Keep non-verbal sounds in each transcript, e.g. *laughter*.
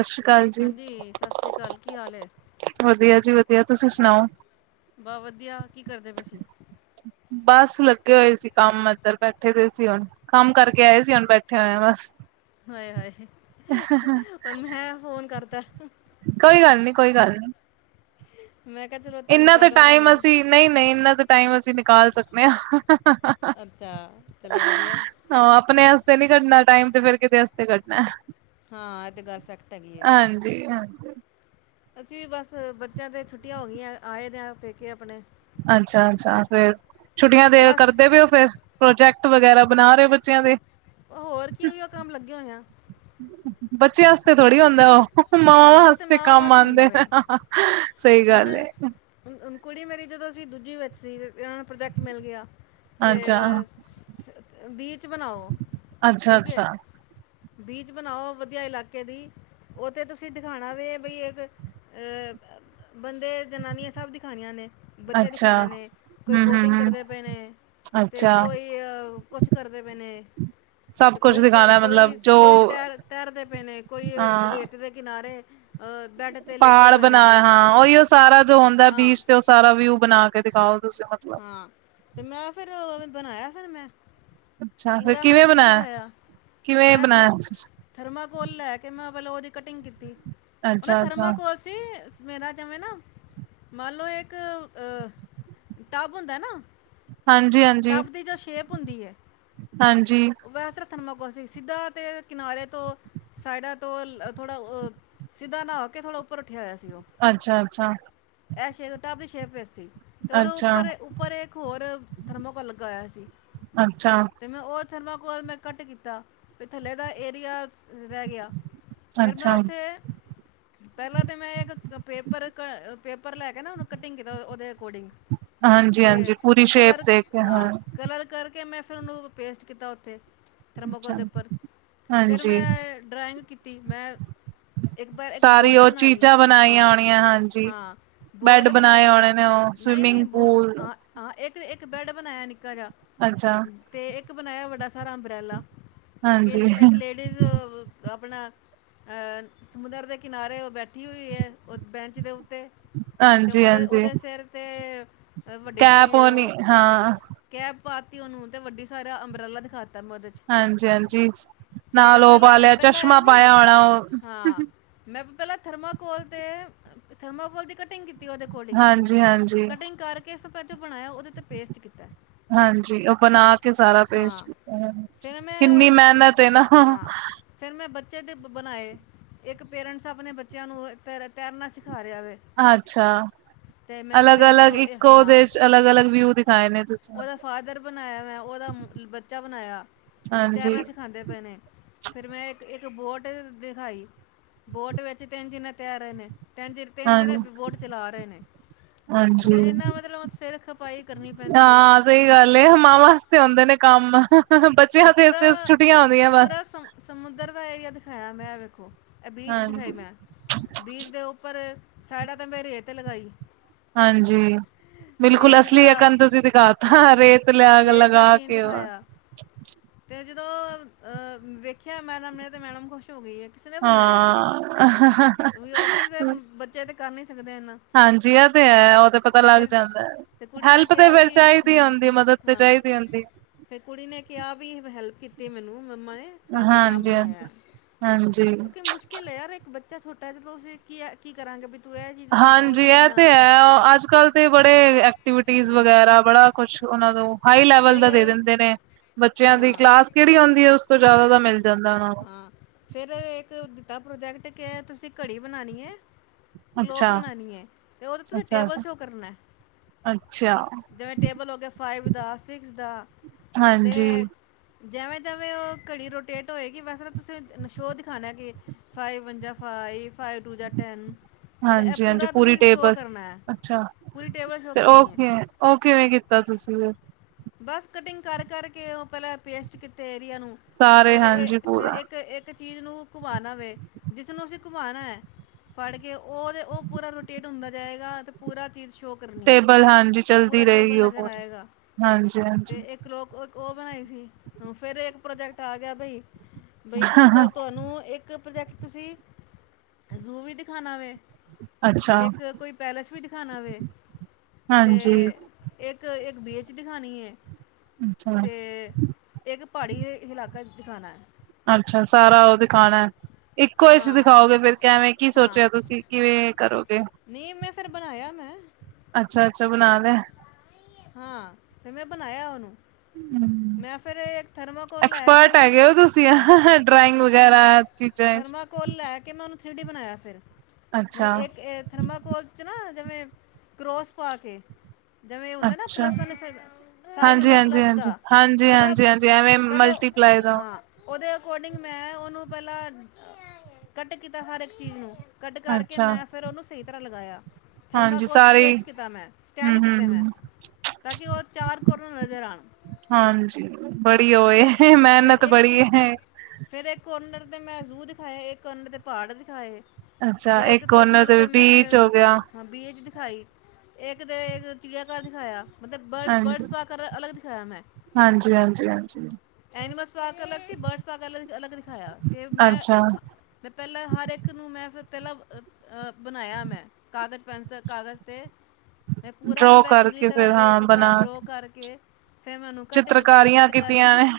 ਸਤਿ ਸ਼੍ਰੀ ਅਕਾਲ ਜੀ, ਹਾਂਜੀ ਸਤਿ ਸ਼੍ਰੀ ਅਕਾਲ ਕੀ ਹਾਲ ਏ। ਵਧੀਆ ਜੀ ਵਧੀਆ ਤੁਸੀਂ ਸੁਣਾਓ? ਵਾ ਵਧੀਆ ਕੀ ਕਰਦੇ ਪੇ ਸੀ? ਬੱਸ ਲੱਗੇ ਹੋਏ ਸੀ ਕੰਮ ਅੰਦਰ ਬੈਠੇ ਦੇ ਸੀ ਹੁਣ। ਕੰਮ ਕਰਕੇ ਆਏ ਸੀ ਹੁਣ ਬੈਠੇ ਹੋਏ ਆ ਬਸ। ਹੋਏ ਹਾਏ ਪਰ ਮੈਂ ਫੋਨ ਕਰਤਾ। ਕੋਈ ਗੱਲ ਨੀ, ਕੋਈ ਗੱਲ ਨੀ। ਮੈਂ ਕੇਆ ਚੱਲੋ ਤੰਗ ਕਰ ਦਵਾ ਤੁਹਾਨੂੰ। ਨਈ-ਨਈ ਇਨਾਂ ਤਾਂ ਟਾਈਮ ਅਸੀਂ ਨਿਕਾਲ ਸਕਨੇ ਆ। ਅੱਛਾ ਚੱਲੋ ਵਧੀਆ। ਹਾਂ ਆਪਣੇ ਵਾਸਤੇ ਨੀ ਕੱਢਣਾ ਟਾਈਮ 'ਤੇ ਫਿਰ ਕੀਂਦੇ ਵਾਸਤੇ ਕੱਢਣੈ। ਹਾਂ ਐ 'ਤੇ ਗੱਲ ਫੈਕਟ ਹੈਗੀ ਏ। ਹਾਂਜੀ-ਹਾਂਜੀ। ਅਸੀਂ ਵੀ ਬਸ ਬੱਚਿਆਂ 'ਤੇ ਛੁੱਟੀਆਂ ਹੋਗੀਆਂ ਆਏ ਦੇ ਆ ਪੇਕੇ ਆਪਣੇ। ਅੱਛਾ-ਅੱਛਾ ਫੇਰ ਛੁੱਟੀਆਂ ਦੇ ਬਸ ਕਰ ਦੇ ਵੇ ਓ ਫੇਰ ਪ੍ਰੋਜੈਕਟ ਵਗੈਰਾ ਬਣਾ ਰੇ ਓ ਬੱਚਿਆਂ ਦੇ। ਹੋਰ ਕੀ ਉਈਓ ਕੰਮ ਲੱਗੇ ਹੋਏ ਆ। *inaudible* ਬੱਚਿਆਂ ਵਾਸਤੇ ਥੋੜੀ ਹੁੰਦਾ ਓ ਹਾਂ ਮਾਵਾਂ ਉਹ ਤੇ ਵਾਸਤੇ ਮਾਂ ਕੰਮ ਵਾਸ ਹੁੰਦਾ ਆਂਦੇ। ਵੇ ਹੁਣ, ਹੁਣ ਕੁੜੀ ਮੇਰੀ ਜਦੋਂ ਸੀ ਦੂਜੀ ਵਿੱਚ ਸੀ ਏਨਾਂ ਨੂੰ ਪ੍ਰੋਜੈਕਟ ਮਿਲ ਗਿਆ ਕੇ ਅੱਛਾ ਬੀਚ ਬਣਾਓ, ਠੀਕ ਅੱਛਾ-ਅੱਛਾ, ਏ ਬੀਚ ਬਣਾਓ ਵਧੀਆ ਇਲਾਕੇ ਦੀ ਓ 'ਤੇ ਤੁਸੀਂ ਦਿਖਾਣਾ ਵੀ ਬਈ ਇੱਕ ਅ ਬੰਦੇ, ਜ਼ਨਾਨੀਆਂ ਸਭ ਦਖਾਣੀਆਂ ਨੇ ਬੱਚੇ ਅੱਛਾ ਦਿਖਾਨੇ ਨੇ ਕੋਈ ਬੋਟਿੰਗ ਹੂੰ-ਹੂੰ-ਹੂੰ, ਕਰਦੇ ਪੇ ਨੇ 'ਤੇ ਅੱਛਾ ਕੋਈ ਅ ਕੁਛ ਕਰਦੇ ਪੇ ਨੇ ਸਭ 'ਤੇ ਕੁਛ ਕੋਈ ਤ ਦਿਖਾਣਾ ਮਤਲਬ ਕੋਈ, ਜੋ ਕੋਈ ਤੈਰ ਤੈਰਦੇ ਪੇ ਨੇ, ਕੋਈ ਹਾਂ ਰੇਤ ਦੇ ਕਿਨਾਰੇ ਅ ਬੈਡ ਪਹਾੜ ਬਣਾ ਹਾਂ ਉਈਓ ਸਾਰਾ ਜੋ ਹੁੰਦਾ ਹਾਂ ਬੀਚ 'ਤੇ ਓ ਸਾਰਾ ਵਿਊ ਬਣਾ ਕੇ ਦਿਖਾਓ ਤੁਸੀਂ ਮਤਲਬ। ਹਾਂ 'ਤੇ ਮੈਂ ਫਿਰ ਬਣਾਇਆ ਫਿਰ ਮੈਂ। ਅੱਛਾ ਫਿਰ ਪੂਰਾ ਮੈਂ ਕਿਵੇਂ ਵਿਊ ਬਣਾਇਆ ਦਖਾਇਆ, ਕਿਵੇਂ ਮੈਂ ਇੱਥੇ ਬਣਾਇਆ ਥਰਮਾਕੋਲ ਲੈ ਕੇ ਮੈਂ ਪਹਿਲਾ ਉਦੀ ਕਟਿੰਗ ਕੀਤੀ, ਓ ਨਾਂ ਅੱਛਾ-ਅੱਛਾ ਥਰਮਾਕੋਲ ਤੀ ਮੇਰਾ ਜਿਵੇਂ ਨਾ ਮੰਨ ਲੋ ਇੱਕ ਅ ਟੱਬ ਹੁੰਦਾ ਨਾ ਹਾਂਜੀ-ਹਾਂਜੀ, ਟੱਬ ਦੀ ਜੋ ਸ਼ੇਪ ਹੁੰਦੀ ਐ, ਹਾਂਜੀ ਵੈਸੇ ਥਰਮਾਕੋਸੀ ਸਿੱਧਾ 'ਤੇ ਕਿਨਾਰੇ ਤੋਂ, ਸਾਈਡਾਂ ਤੋਂ ਥੋੜਾ ਅ ਸਿੱਧਾ ਨਾਂ ਕੇ ਥੋੜਾ ਉੱਪਰ ਉੱਠਿਆ ਹੋਇਆ ਸੀ ਓ, ਅੱਛਾ-ਅੱਛਾ, ਐ ਸ਼ੇ ਟੱਬ ਦੀ ਸ਼ੇਪ ਵਿਸ ਸੀ। 'ਤੇ ਉਦੇ ਅੱਛਾ-ਅੱਛਾ, ਉੱਪਰ, ਉੱਪਰ ਇੱਕ ਹੋਰ ਥਰਮਾਕੋਲ ਲੱਗਿਆ ਹੋਇਆ ਸੀ। 'ਤੇ ਮੈਂ ਓ ਥਰਮਾਕੋਲ ਮੈਂ ਕੱਟ ਕੀਤਾ ਫੇਰ ਥੱਲੇ ਦਾ ਏਰੀਆ ਸ ਰੈ ਗਿਆ। ਫੇਰ ਮੈਂ ਅੱਛਾ ਉੱਥੇ ਪਹਿਲਾਂ 'ਤੇ ਮੈਂ ਇੱਕ ਪੇਪਰ ਕ ਪੇਪਰ ਲੈ ਕੇ ਨਾ ਉਨੂੰ ਕਟਿੰਗ ਕੀਤਾ ਉਦੇ ਅਕੋਰਡਿੰਗ। ਤੇ ਹਾਂਜੀ-ਹਾਂਜੀ ਪੂਰੀ ਸ਼ੇਪ ਕਲਰ ਦੇ ਹਾਂ ਕਲਰ ਕਰਕੇ ਮੈਂ ਫਿਰ ਉਨੂੰ ਪੇਸਟ ਕੀਤਾ ਉੱਥੇ। ਥਰਮਾਕੋਲ ਅੱਛਾ ਦੇ ਉੱਪਰ, ਫਿਰ ਹਾਂਜੀ ਮੈਂ ਡਰਾਇੰਗ ਕੀਤੀ ਮੈਂ ਇੱਕ ਵਾਰ ਇੱਕ ਸਾਰੀ ਬੋਟ ਉਹ ਬਣਾਈ ਚੀਜ਼ਾਂ ਬਣਾਈਆਂ ਹਾਂ, ਹੋਣੀਆਂ ਹਾਂਜੀ ਹਾਂ ਬੈਡ ਬੋਟ ਬਣਾਏ ਬਣਾਈ ਹੋਣੇ ਨੇ ਉਹ ਨਈ-ਨਈ ਸਵਿਮਿੰਗ ਬ ਪੂਲ ਹਾਂ, ਹਾਂ ਇੱਕ-ਇੱਕ ਬੈਡ ਬਣਾਇਆ ਨਿ ਕਰਾਂ ਅੱਛਾ 'ਤੇ ਇੱਕ ਬਣਾਇਆਂ ਵੱਡਾ ਸਾਰਾ ਅੰਮਬਰੇਲਾ, ਹਾਂਜੀ, ਕੇਲੇ ਇੱਕ ਲੇ ਡੀਜ਼ ਆਪਣਾ ਅ, ਸਮੁੰਦਰ ਦੇ ਕਿਨਾਰੇ ਓ ਬੈਠੀ ਹੋਈ ਏ, ਓ ਬੈਂਚ ਦੇ ਉਤੇ ਤੇ ਹਾਂਜੀ, ਹਾਂਜੀ ਓਦੇ-ਓਦੇ ਸੇਰ ਤੇ, ਵੱਡੀ ਕੈਪ ਸਾਰੀ ਉਹ ਨੀ ਓ ਹਾਂ ਕੈਪ ਪਾਤੀ ਓਨੂੰ ਤੇ ਵੱਡੀ ਸਾਰਾ ਅੰਬਰੇਲਾ ਦਿਖਾਤਾ ਮਦ ਹਾਂਜੀ-ਹਾਂਜੀ, ਨਾਲ ਓ ਪਾ ਲੇਆ ਚਸ਼ਮਾ ਪਾਆ ਹੋਣਾ ਓ ਆਂ ਮੈ ਪ, ਪੈਲਾ ਥਰਮਾਕੋਲ ਤੇ, ਥਰਮਾਕੋਲ ਦੀ ਕਟਿੰਗ ਕੀਤੀ ਓਦੇ ਕੋਡਿੰਗ, ਹਾਂਜੀ, ਹਾਂਜੀ, ਕਟਿੰਗ ਕਰਕੇ ਫੇ ਬਚੋ ਬਣਾਏਆ, ਓਦੇ ਤੇ ਪੇਸਟ ਕੀਤਾ ਹਾਂਜੀ, ਓ ਬਣਾ ਕੇ ਸਾਰਾ ਪੇਸ਼ਟ ਹਾਂ ਕੀਤਾ, ਫਿਰ ਕਿੰਨੀ ਮੈਨਤ ਏ ਨਾ ਫੇਰ ਮੈਂ ਬੱਚੇ ਦੇ ਬ, ਬਣਾਏ, ਏਕ ਪੇਰਟਸ ਆਪਣੇ ਬੱਚੇਆਂ ਨੂੰ ਤੈਰ ਤੈਰਨਾ ਸਿਖਾ ਰੇਆ ਵੇ ਅੱਛਾ, ਤੇ ਮੈਂ ਪੇਰੈਂਟ ਅਲਗ-ਅਲਗ ਦੋ ਇਹ- ਇਕੋ ਦੇਸ਼ ਅਲਗ-ਅਲਗ ਵਿਊ ਦਿਖਾਏ ਨੇ ਤੁ ਓਦਾ ਫਾਦਰ ਬਣਾਆ ਵੈ, ਓਦਾ ਮ ਬੱਚਾ ਬਣਾਆ, ਹਾਂਜੀ, ਤੈਰਣਾ ਸਿਖਾਦੇ ਪੇ ਨੇ ਫਿਰ ਮੈਂ ਏਕ-ਏਕ ਬੋਟ ਦਿਖਾਈ, ਬੋਟ ਵਿੱਚ ਤੇਂਨ ਜੇਨੇ ਤੈਰ ਰੇ ਨੇ ਤੇਂਨ ਜੇ ਤੇਂਨ ਦਿਨੇ ਹਾਂਜੀ, ਬੋਟ ਚਲਾ ਰੇ ਨੇ, ਮਤਬ ਹਾਂਜੀ ਏਨਾ ਮਤਬ ਸੇਰ ਖਪਾਈ ਕਰਨੀ ਪੈਂਦੀ ਏ ਆਂ ਸਈ ਗੱਲ ਏ, ਮਾਵਾਂ ਵਾਸਤੇ ਆਉਦੇ ਨੇ ਕੰਮ ਆ ਹਮ ਬੱਚੇ ਫਿਰ ਹਾ ਪੂਰਾ ਪੇਜ-ਪੇਜ ਛੁੱਟਿਆ ਆਦੀਆ ਪੂਰਾ ਬੱਸ ਸਮ- ਸਮੁੰਦਰ ਦਾ ਏ ਏਰੀਆ ਦਿਖਾਆ ਮੈਂ ਵੇਖੋ, ੲੈ ਬੀਚ ਦਿਖਾਏ ਹਾਂਜੀ, ਮੈ ਬੀਜ ਦੇ ਉੱਪਰ ਸੈਡਾ ਤੇ ਮੈਂ ਰੇਤ ਲਗਾਈ ਹਾਂਜੀ। ਬਿਲਕੁਲ ਰੇਤ ਅਸਲੀ ਦਾ ੲੈ ਕਾਧ ਤੁਸੀ ਹਾਂ ਦਿਖਾਤਾ ਰੇਤ ਲਾ ਲਗ ਰੇਤ ਦਾ ਲਗਾ ਸੀਨ ਕੇ ਓ *inaudible* ਦਿਖਾਇਆ ਤੇ ਜਿਦੋਂ, ਅ ਵੇਖਿਆ ਮੈਡਮ ਨੇ ਤੇ ਮੈਡਮ ਖੁਸ਼ ਹੋ ਗੀ ਏ ਕਿਸ ਨੇੇ ਬਣਾਐ, ਕਿਉਂਕਿ ਔਫਿਸ ਦੇ ਬੱਚੇ ਤੇ ਕੱਰ ਨੀ ਸਕਦੇ ਏਨਾ ਹਾਂਜੀ ਐ ਤੇ ੲੈ ਓ ਤੇ ਪਤਾ ਲੱਗ ਜਾਦਾ ਤੇ ਕੁੜੀ ਨੇ ਹੈਲਪ ਤੇ ਕਿਹਾ ਵੈਲ ਵੀ ਚਾਈਦੀ ਹੁੰਦੀ, ਮਦਦ ਤੇ ਚਾਈਦੀ ਹੁੰਦੀ ਫੇਰ ਕੁੜੀ ਨੇ ਕੇਆ ਵੀ, ਹੈਲਪ ਕੀਤੀ ਮੈਨੂੰ ਮੰਮਾ ਨੇ ਤੇ ਮੈ ਤਾਂ ਹਾਂਜੀ ਬਣਾਐ, ਹਾਂਜੀ ਹਾਂਜੀ ਕਿਉਂਕਿ ਮੁਸ਼ਕਿਲ ੲੈ ਯਾਰ ੲ ਬੱਚਾ ਛੋਟਾ ਚਲੋ ਅਸੀਂ ਕੀ ੲੈ ਕੀ ਕਰਾਂਗੇ ਤੂੰ ਇਹ ਚੀਜ਼ ਬਣਾ ਉਹ ਹਾਂਜੀ ਚੀਜ਼ ਐ ਬਣਾ ਤੇ ੲੈ, ਅੱਜ-ਕੱਲ ਤੇ ਬੜੇ ਐਕਟੀਵਿਟੀਜ਼ ਹਾਂ ਵਗੈਰਾ ਬੜਾ ਕੁਛ ਓਨਾ ਨੂੰ ਹਾਈ ਲੈਵਲ ਫਿਰ ਦਾ ਦੇ ਦਿੰਦੇ ਨੇ ਬੱਚੇਆਂ ਦੀ ਹਾਂ ਕਲਾਸ ਕਿੜੀ ਆਉਂਦੀ ੲੈ ਉਸ ਤੋਂ ਜਾਦਾ ਦਾ ਮਿਲ ਜਾਦਾ ਓਨਾ ਆਂ, ਫੇਰ ਏਕ ਦਿੱਤਾ ਪ੍ਰੋਜੈਕਟ, ਕੇ ਤੁਸੀਂ ਘੜੀ ਬਣਾਣੀ ਏ ਕਲੋਕ ਅੱਛਾ ਬਣਾਣੀ ੲੈ, ਤੇ ਓਦੇ ਤੇ ਤੁਸੀਂ ਅੱਛਾ ਟੇਬਲ ਅੱਛਾ ਸ਼ੋਅ ਕਰਨਾ ਅੱਛਾ। ਜੇਵੇ ਟੇਬਲ ਹੋ ਗੇਆ ਫਾਈਵ ਦਾ ਸਿਕਸ ਦਾ, ਤੇ ਹਾਂਜੀ ਜੈਵੇ-ਜੈਵੇ ਓ ਘੜੀ ਰੋਟੇਟ ਹੋਏਗੀ ਵੈਸੇ ਤਾਂ ਤੁਸੀ ਨਸ਼ੋਅ ਦਿਖਾਣਾ ਕਿ ਫਾਈਵ ਵਨ ਜਾਂ ਫਾਈਵ, ਫਾਈਵ ਟੂ ਜਾਂ ਟੈਨ ਮਤਬ ੲੈ ਹਾਂਜੀ ਹਾਂਜੀ ਪੂਰਾ ਪੂਰੀ ਤੁਸੀਂ ਸ਼ੋ ਟੇਬਲ ਕਰਨੈ, ਪੂਰੀ ਟੇਬਲ ਸ਼ੋ ਕਰਨੀ ੲੈ ਓ ਕਿਵੇਂ ਕੀਤਾ ਤੁਸੀਂ ਫੇਰ ਬੱਸ ਕਟਿੰਗ ਕੱਰ-ਕੱਰ ਕੇ ਓ ਪੈਲਾ ਪੇਸਟ ਕੀਤੇ ਏਰੀਆ ਨੂੰ ਸਾਰੇ ਫੇਰ ਏ ਹਾਂਜੀ ਫੇਰ ਪੂਰਾ ਏਕ ਏ ਕ ਚੀਜ਼ ਨੂੰ ਘੁਮਾਣਾ ਵੇ, ਜਿਸਨੂੰ ਅਸੀਂ ਘੁਮਾਣੈ ਫੜ ਕੇ ਓ ਤੇ ਓ ਪੂਰਾ ਰੋਟੇ ਹੁੰਦਾ ਜਾਏਗਾ ਤੇ ਪੂਰਾ ਚੀਜ਼ ਸ਼ੋ ਕਰਨੀ ਹੈ ਟੇਬਲ ਹਾਂਜੀ ਚਲਦੀ ਰੇਗੀ ਓਹੋ, *unintelligible* ਹਾਂਜੀ-ਹਾਂਜੀ ਕਲੋਕ ਓ-ਓ ਬਣਾਈ ਸੀ, ਅ ਫੇਰ ਏਕ ਪ੍ਰੋਜੈਕਟ ਆ ਗੇਆ ਬਈ ਬਈ ਤੁਸੀਂ ਤਾਂ ਤਵਾਨੂੰ ਏਕ ਪ੍ਰਜੈਕਟ ਤੁਸੀਂ, ਜ਼ੂ ਵੀ ਦਿਖਾਣਾ ਵੇ ਅੱਛਾ ਏਕ ਕੋਈ ਪੈਲੇਸ ਵੀ ਦਿਖਾਣਾ ਵੇ, ਤੇ ਹਾਂਜੀ ਏਕ-ਏਕ, ਬੀਚ ਦਿਖਾਣੀ ਏ, ਅੱਛਾ ਤੇ ਇੱਕ ਪਹਾੜੀ ਇਲਾਕਾ ਏ ਦਿਖਾਣਾ। ਅੱਛਾ ਸਾਰਾ ਉਹ ਦਿਖਾਉਣਾ ਇੱਕੋ ਵਿਚ ਹਾਂ ਦਿਖਾਓਗੇ ਫੇਰ ਕੈਵੇਂ ਕੀ ਹਾਂ ਸੋਚਿਆ ਤੁਸੀਂ। ਕਿਵੇਂ ਕਰੋਗੇ। ਨਹੀਂ, ਮੈਂ ਫੇਰ ਬਣਾਇਆ ਮੈਂ। ਅੱਛਾ-ਅੱਛਾ, ਬਣਾਇਆਂ ਦਾ। ਹਾਂ, ਫਿਰ ਮੈਂ ਬਣਾਇਆ ਉਹਨੂੰ। *unintelligible* ਮੈਂ ਫਿਰ ਇੱਕ ਥਰਮਾਕੋਲ ਲੈ ਕੇ ਐਕਸਪਰਟ ਉਹਨੂੰ ਹੈਗੇ ਔ ਤੁਸੀਂ, ਹਾਂ ਅਹ ਡਰਾਇੰਗ ਵਗੈਰਾ ਚੀਜ਼ਾਂ ਵਿਚ। ਫੁੱਲ ਲੈ ਕੇ ਮੈਂ ਉਹਨੂੰ ਥ੍ਰੀ ਡੀ ਬਣਾਇਆ ਫਿਰ ਹਾਂ ਅੱਛਾ ਇੱਕ- ਇਕ ਥਰਮਾਕੋਲ 'ਚ ਨਾ ਜਿਵੇਂ ਕਰੋਸ ਪਾ ਕੇ। ਜਿਵੇਂ ਏ ਹੁੰਦਾ ਨਾ ਅੱਛਾ ਪਲੱਸਨ ਨਿਸ ਸਾਈਨ ਹਾਂਜੀ ਹੁੰਦਾ ਹਾਂਜੀ ਪਲੱਸ ਹਾਂਜੀ ਦਾ ਹਾਂਜੀ ਪਹਿਲੋ- ਹਾਂਜੀ ਹਾਂਜੀ ਐਵੇਂ ਪਹਿਲੋ, ਮਲਟੀਪਲਾਈ ਦਾ ਹਾਂ। ਓਦੇ ਅਕੋਡਿੰਗ ਮੈਂ ਓਹਨੂੰ ਪਹਿਲਾਂ ਕੱਟ ਕੀਤਾਂ ਹਰ ਇੱਕ ਚੀਜ਼ ਨੂੰ। ਕੱਟ ਕਰਕੇ ਅੱਛਾ ਮੈਂ ਫਿਰ ਉਹਨੂੰ ਸਹੀ ਤਰ੍ਹਾਂ ਲਗਾਇਆ, ਹਾਂਜੀ ਥਰਮਾਕੋਲ ' ਸਾਰੇ ਪੇਸ਼ਟ ਕੀਤਾ ਮੈਂ ਹੂੰ ਸਟੈਂਡ ਕੀਤ ਹੂੰ ਤੇ ਮੈ ਹੂੰ। ਤਾਂ ਕਿ ਉਹ ਚਾਰ ਕੋਰਨਰ ਨਜ਼ਰ ਆਣ। ਹਾਂਜੀ, ਬੜੀ ਓ ਏ ਮਿਹਨਤ ਬੜੀ ਏ। ਫੇਰ ਇੱਕ ਕੋਰਨਰ ਤੇ ਮੈਂ ਜ਼ੂ ਦਿਖਾਏ, ਇੱਕ ਕੋਰਨਰ ਤੇ ਪਹਾੜ ਦਿਖਾਏ। ਅੱਛਾ ਫੇਰ ਇੱਕ ਉਹਨਾਂ ਕੋਰਨਰ ਦੇ ਤੇ ਬੀਚ ਮੈਂ ਹੋ ਗਿਆ ਹਾਂ, ਬੀਜ ਦਿਖਾਈ ਇੱਕ ਤੇ ਇੱਕ ਚਿੜੀਆਘਰ ਦਿਖਾਇਆ। ਮਤਲਬ ਬਰਡਸ -ਬਰਡਸ ਸਪਕਰ ਅਲਗ ਦਿਖਾਇਆਂ ਮੈਂ ਹਾਂਜੀ-ਹਾਂਜੀ, ਹਾਂਜੀ। ਐਨੀਮਲਸ ਸਪਾਕ ਅਲੱਗ ਸੀ ਬਰਡਸ ਸਪਾਕ ਅ ਅਲੱਗ ਦਿਖਾਇਆ, ਤੇ ਮੈਂ ਅੱਛਾ ਮੈਂ ਪਹਿਲਾਂ ਹਰ ਇੱਕ ਨੂੰ ਮੈਂ ਫਿਰ ਪਹਿਲਾਂ ਅ -ਅ ਬਣਾਇਆ ਮੈਂ। ਕਾਗਜ਼ ਪੈਨਸਲ ਕਾਗਜ਼ 'ਤੇ। ਮੈਂ ਪੂਰਾ ਡਰੋ ਮੈਂ ਚੰਗੀ ਕਰਕੇ ਤਰ੍ਹਾਂ ਫਿਰ ਡਰੋ ਹਾਂ ਕੀਤਾ, ਬਣਾ ਡਰੋ ਕਰਕੇ ਫਿਰ ਮੈਨੂੰ ਕੱਟ ਕੀਤਾ ਚਿੱਤਰਕਾਰੀਆਂ ਕੱਟ ਕੀਤੀਆਂ ਕਰਕੇ ਨੇ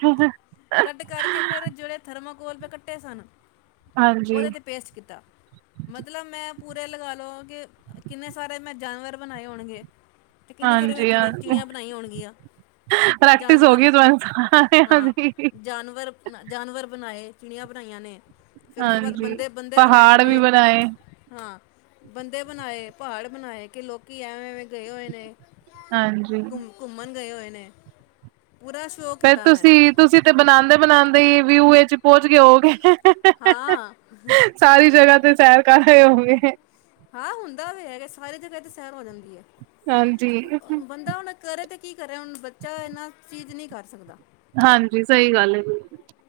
ਕੱਟ ਕਰਕੇ ਫਿਰ ਜਿਹੜੇ ਥਰਮਾਕੋਲ ਮੈ ਕੱਟੇ ਸਨ। ਹਾਂਜੀ ਉਹਦੇ 'ਤੇ ਪੇਸਟ ਕੀਤਾ। ਮਤਲਬ ਮੈਂ ਪੂਰੇ ਲਗਾ ਲਓ ਕਿ ਕਿੰਨੇ ਸਾਰੇ ਮੈਂ ਜਾਨਵਰ ਬਣਾਏ ਹੋਣਗੇ। ਤੇ ਕਿੰਨੇ ਸਾਰੇ ਮੈਂ ਹਾਂਜੀ ਚਿੜੀ ਹਾਂਜੀ ਚਿੜੀਆਂ ਬਣਾਈਆਂ ਹੋਣਗੀਆਂ, ਪ੍ਰੈਕਟਿਸ ਹੋ ਜਾਨਵਰ *inaudible* ਹਾਂ, ਦੀ ਜਾਨਵਰ- ਜਾਨਵਰ ਬਣਾਏ, ਚਿੜੀਆਂ ਬਣਾਈਆਂ ਨੇ। ਫਿਰ ਉਸਤੋ ਬਾਅਦ ਹਾਂਜੀ ਬੰਦੇ -ਬੰਦੇ ਬਣਾਏ ਪਹਾੜ ਵੀ ਕੇ, ਬਣਾਏ ਹਾਂ। ਬੰਦੇ ਬਣਾਏ, ਪਹਾੜ ਬਣਾਏ ਕਿ ਲੋਕੀ ਐਵੇਂ -ਐਵੇਂ ਗਏ ਹੋਏ ਨੇ। ਹਾਂਜੀ। ਘੁੰਮ ਘੁੰਮਣ ਗਏ ਹੋਏ ਨੇ, ਪੂਰਾ ਸ਼ੌ ਫੇਰ ਤੁਸੀਂ -ਤੁਸੀਂ ਤੇ ਬਣਾਦੇ -ਬਣਾਉਦੇ ਈ ਵਿਊਏ ਚ ਪਹੁੰਚ ਗੇ ਹੋਵੋਗੇ। ਹਾਂ। ਸਾਰੀ ਜਗ੍ਹਾ ਤੇ ਸੈਰ ਕਰ ਆਏ ਹੋਵੋਗੇ। ਹਾਂ, ਹੁੰਦਾ ਤੇ ਹੈਗਾ, ਸਾਰੇ ਜਗਾਂ ਤੇ ਸੈਰ ਹੋ ਜਾਂਦੀ ਐ। ਹਾਂਜੀ। ਬੰਦਾ ਹੁਣ ਕਰੇ ਤੇ ਕੀ ਕਰੇ, ਹੁਣ ਬੱਚਾ ਏ ਨਾ ਚੀਜ਼ ਨੀ ਕਰ ਸਕਦਾਂ। ਹਾਂਜੀ, ਸਹੀ ਗੱਲ ਐ ਬਿਲ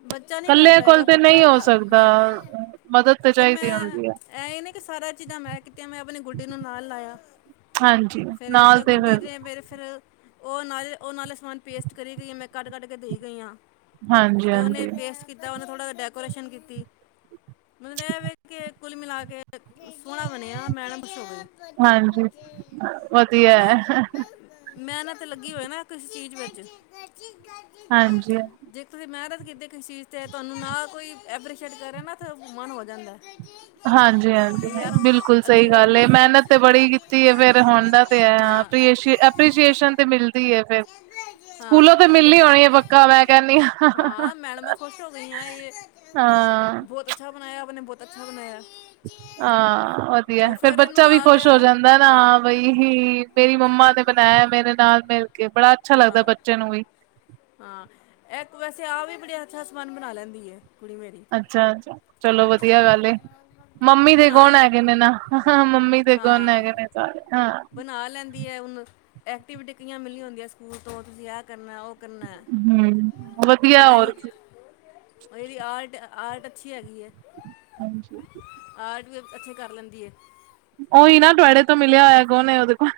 ਬੱਚਾ ਨਹੀਂ ਕਰ ਕੱਲੇ ਕੋਲ ਪਾਏਗਾ ਤੇ ਬੱਚਾ ਨਹੀਂ ਹੋ ਥਾ- ਸਕਦਾ, ਹਾਂ ਮਦਦ ਤੇ ਚਾਹੀਦੀ ਹੁੰਦੀ ਐ। ਐਹ ਏ ਨੇ ਕਿ ਸਾਰਾ ਚੀਜ਼ਾਂ ਮੈਂ ਕੀਤੀਆਂ, ਮੈਂ ਆਪਣੀ ਗੁੱਡੀ ਨੂੰ ਨਾਲ ਲਾਇਆਂ। ਹਾਂਜੀ ਫਿਰ- ਨਾਲ ਫਿਰ ਤੇ ਗੁੱਡੀ ਨੇ ਮੇਰੇ ਫਿਰ ਉਹ ਨਾਲੇ ਉਹ ਨਾਲੇ ਸਮਾਨ ਪੇਸਟ ਕਰੀ ਗਈ, ਆ ਮੈਂ ਕਟ ਕਟ ਕੇ ਦੇਈ ਗਈ ਹਾਂ। ਹਾਂਜੀ ਤੇ ਉਹਨੇ ਹਾਂਜੀ ਪੇਸਟ ਕੀਤਾ, ਉਹਨੇ ਥੋੜਾ ਡੈਕੋਰੇਸ਼ਨ ਕੀਤੀ ਮਤਲਬ ਇਹ ਵ ਕੁਲ ਮਿਲਾ ਕੇ ਸੋਹਣਾ ਬਣਿਆ, ਮੈਡਮ ਖੁਸ਼ ਹੋਗੀ। ਹਾਂਜੀ ਕਿਉਂਕਿ ਵਧੀਆ ਨਾ ਹੈ ਮੈਨਤ ਲੱਗੀ ਹੋਏ ਨਾ ਕਿਸੇ ਚੀਜ਼ ਵੇਚ ਹਾਂਜੀ। ਜੇ ਤੁਸੀਂ ਮੈਹਨਤ ਕੀਤੀ ਕਿਸੀ ਚੀਜ਼ ਚ ਤੁਆਨੂੰ ਨਾ ਕੋਈ ਐਪਰੀਸ਼ੀਏਟ ਕਰੇ ਨਾ ਤੇ ਮਨ ਹੋ ਜਾਂਦੈ। ਹਾਂਜੀ-ਹਾਂਜੀ, ਨਹੀਂ ਬਿਲਕੁਲ ਅਗਲੀ ਸਹੀ ਵਾਰ ਗੱਲ ਮੈਂ ਏ, ਮੈਹਨਤ ਤੇ ਬੜੀ ਕੀਤੀ ਏ ਫੇਰ ਹੋੰਦਾ ਤੇ ਐ ਹਾਂ ਆਧ ਤੀਏ ਸੀ਼ ਐਪਰੀਸੀਏਸ਼ਨ ਤੇ ਮਿਲਦੀ ਏ ਫੇਰ। ਹਾਂ ਸਕੂਲੋਂ ਤੇ ਮਿਲੀ ਹੋਣੀ ਏ ਪਕ ਕਾ ਮੈਂ ਕੈੰਣੀ ਆਂ। ਹਾਂ, ਮੈਡਮਾਂ ਖੋਸ਼ ਹੋ ਗਈਆਂ ਏਹ ਹਾਂ ਬੌਤ ਅੱਛਾ ਬਣਾਯਾ ਆਪ ਨੇ ਬੌਤ ਅੱਛਾ ਬਣਾਯਾ। ਹਾਂ, ਵਧੀਆ ਐ ਫੇਰ ਬੱਚਾ ਵੀ ਆ ਖੁਸ਼ ਗਿਆ ਹੋ ਜਾਂਦਾ ਐਨਾ ਹਾਂ ਬਈ ਕੀ ਮੇਰੀ ਮੰਮਾ ਨੇ ਬਣਾਯਾ ਐ ਮੇਰੇ ਨਾਲ ਮਿਲ ਕੇ, ਬੜਾ ਅੱਛਾ ਲੱਗਦਾ ਐ ਹਾਂ ਬੱਚੇ ਨੂੰ ਵੀ। ਹਾਂ, ਐ ਇੱਕ ਵੈਸੇ ਆਹ ਵੀ ਬੜੇ ਅੱਛਾ ਸਮਾਨ ਬਣਾ ਲੈਂਦੀ ਏ ਕੁੜੀ ਮੇਰੀ। ਅੱਛਾ-ਅੱਛਾ। ਚਲੋ ਵਧੀਆ ਗੱਲ ਏ। ਮੰਮੀ ਦੇ ਬਣਾ ਗੋਣ ਲੈ ਹੈਗੇ ਨੇ ਨਾ, ਮੰਮੀ ਦੇ ਗੋਣ ਹਾਂ ਹੈਗੇ ਨੇ। ਹਾਂ। ਬਣਾ ਲੈਂਦੀ ਏ ਹੁਣ, ਐਕਟੀਵਿਟੀ ਕਈਆਂ ਮਿਲੀ ਹੁੰਦੀਐਂ ਸਕੂਲ ਤੋਂ ਤੁਸੀਂ ਐਹ ਕਰਨੈ ਓਹ ਕਰਨ ਐ। ਹਮ ਵਧੀਆ ਡਰਾਇੰਗ ਹੋਰ ਕੀ ਔਰ ਏਹਦੀ ਆਰਟ-ਆਰਟ ਅੱਛੀ ਹੈਗੀ ਏ। ਹਾਂਜੀ। ਆਰਟ ਵੀ ਅੱਛੀ ਕਰ ਲੈਂਦੀ ਏ। ਓਈ ਨਾ ਤੁਵੈਡੇ ਤੋਂ ਮਿਲਿਆ ਹੋਇਆ ਗੋਨ ਏ ਉਹਦੇ ਕੋਲ,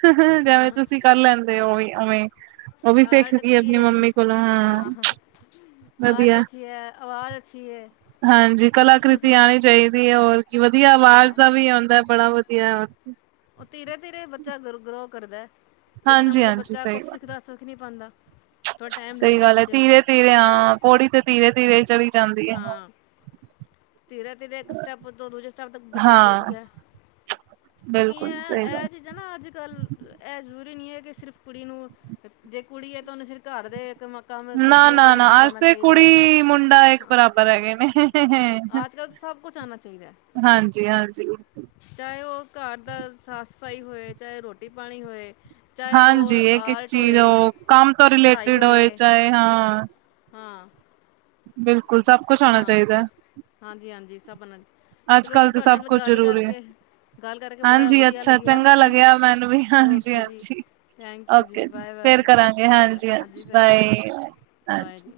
ਜੈਵੇਂ ਹਾਂ ਤੁਸੀਂ ਕਰ ਲੈਂਦੇ ਔ ਓਵੀ ਓਵੇਂ। ਓਵੀ ਸਿੱਖ ਗਈ ਏ ਅਪਣੀ ਮੰਮੀ ਕੋਲੋਂ ਹਾਂ। ਵਧੀਆ ਐ ਹਾਂਜੀ ਕਲਾਕ੍ਰਿਤੀਆਂ ਆਣੀ ਚਾਈਦੀ ਏ ਹੋਰ ਕੀ, ਵਧੀਆ ਐ ਅਵਾਜ਼ ਹਾਂ ਦਾ ਵੀ ਹੁੰਦਾਂ ਬੜਾ ਵਧੀਐ, ਹੋਰ ਕੀ। ਓ ਧੀਰੇ-ਧੀਰੇ ਬੱਚਾ ਗ ਗਰੋ ਕਰਦਾ ਐ। ਇਕਦਮ ਤੇ ਹਾਂਜੀ-ਹਾਂਜੀ ਬੱਚਾ ਸਹੀ ਕੁਛ ਗੱਲ ਸਿੱਖਦਾ ਸੁਖ ਨੀ ਪਾੰਦਾ। ਥੋੜ੍ਹਾ ਟੈਮ ਲੱਗਦਾ ਐ ਬੱਚੇ ਨੂੰ। ਧੀਰੇ ਆ ਪੌੜੀ ਤੇ ਧੀਰੇ-ਧੀਰੇ ਈ ਚੜੀ ਜਾਂਦੀ ਏ। ਹਾਂ ਧੀਰੇ ਤੀਰੇ ਏਕ ਸਟੈਪ ਤੋਂ ਦੂਜੇ ਸਟੈਪ ਤੱਕ ਬੱਚਾ ਹਾਂ ਪਹੁੰਚਦਾ ਐ। ਕਿਉਂਕਿ ਬਿਲਕੁਲ ਯੈਂ ਸਹੀ ਗੱਲ ਐਹ ਚੀਜ਼ਾਂ ਨਾ ਅੱਜ-ਕੱਲ੍ਹ ਐ ਜ਼ਰੂਰੀ ਨੀ ਐ ਕਿ ਸਿਰਫ਼ ਕੁੜੀ ਨੂੰ ਤੇ ਜੇ ਕੁੜੀ ਏ ਤੇ ਓਨੂੰ ਸਿਰ ਘਰ ਦੇ ਕਮਾ ਨਾ-ਨਾ-ਨਾ ਅਜ ਤੇ ਕੁੜੀ ਮੁੰਡਾ ਏਕ ਬਰਾਬਰ ਹੈਗੇ ਨੇ। ਅੱਜ ਕੱਲ੍ਹ ਤਾਂ ਸਭ ਕੁਛ ਆਉਣਾ ਹਾਂਜੀ-ਹਾਂਜੀ। ਚਾਏ ਓਹ ਘਰ ਦਾ ਸਾਫ਼-ਸਫ਼ਾਈ ਹੋਏ ਚਾਏ ਰੋਟੀ-ਪਾਣੀ ਹੋਏ। ਚਾਏ ਹਾਂਜੀ ਓਹ ਇੱਕ-ਇੱਕ ਆਰਟ ਚੀਜ਼ ਹੋਏ। ਉਹ ਕੰਮ ਤੋਂ ਪੜ੍ਹਾਈ ਰਿਲੇਟਿਡ ਹੋਏ ਹੋਵੇ ਚਾਏ ਹਾਂ। ਹਾਂ। ਬਿਲਕੁਲ ਸਭ ਕੁਛ ਆਣਾ ਚਾਹੀਦਾ ਐ। ਹਾਂਜੀ-ਹਾਂਜੀ, ਸਭ ਅਣਾ ਅੱਜ-ਕਲ ਤੇ ਸਭ ਕੁਝ ਜ਼ਰੂਰੀ ਏ। ਗੱਲ ਕਰਕੇ ਬੜਾ ਹਾਂਜੀ ਵਧੀਆ ਅੱਛਾ, ਲੱਗਿਆ ਚੰਗਾ ਲੱਗਿਆ ਮੈਨੂੰ ਵੀ ਓਕੇ ਜੀ ਹਾਂਜੀ-ਹਾਂਜੀ। ਥੈਂਕ ਯੂ ਜੀ ਓਕੇ ਬਾਏ ਫੇਰ ਬਾਏ ਕਰਾਂਗੇ, ਬਾਏ ਬਾਏ ਹਾਂਜੀ ਹਾਂਜੀ-ਹਾਂਜੀ ਫਿਰ ਬਾਏ ਕਰਾਂਗੇ ਬਾਏ ਹਾਂਜੀ। ਜੀ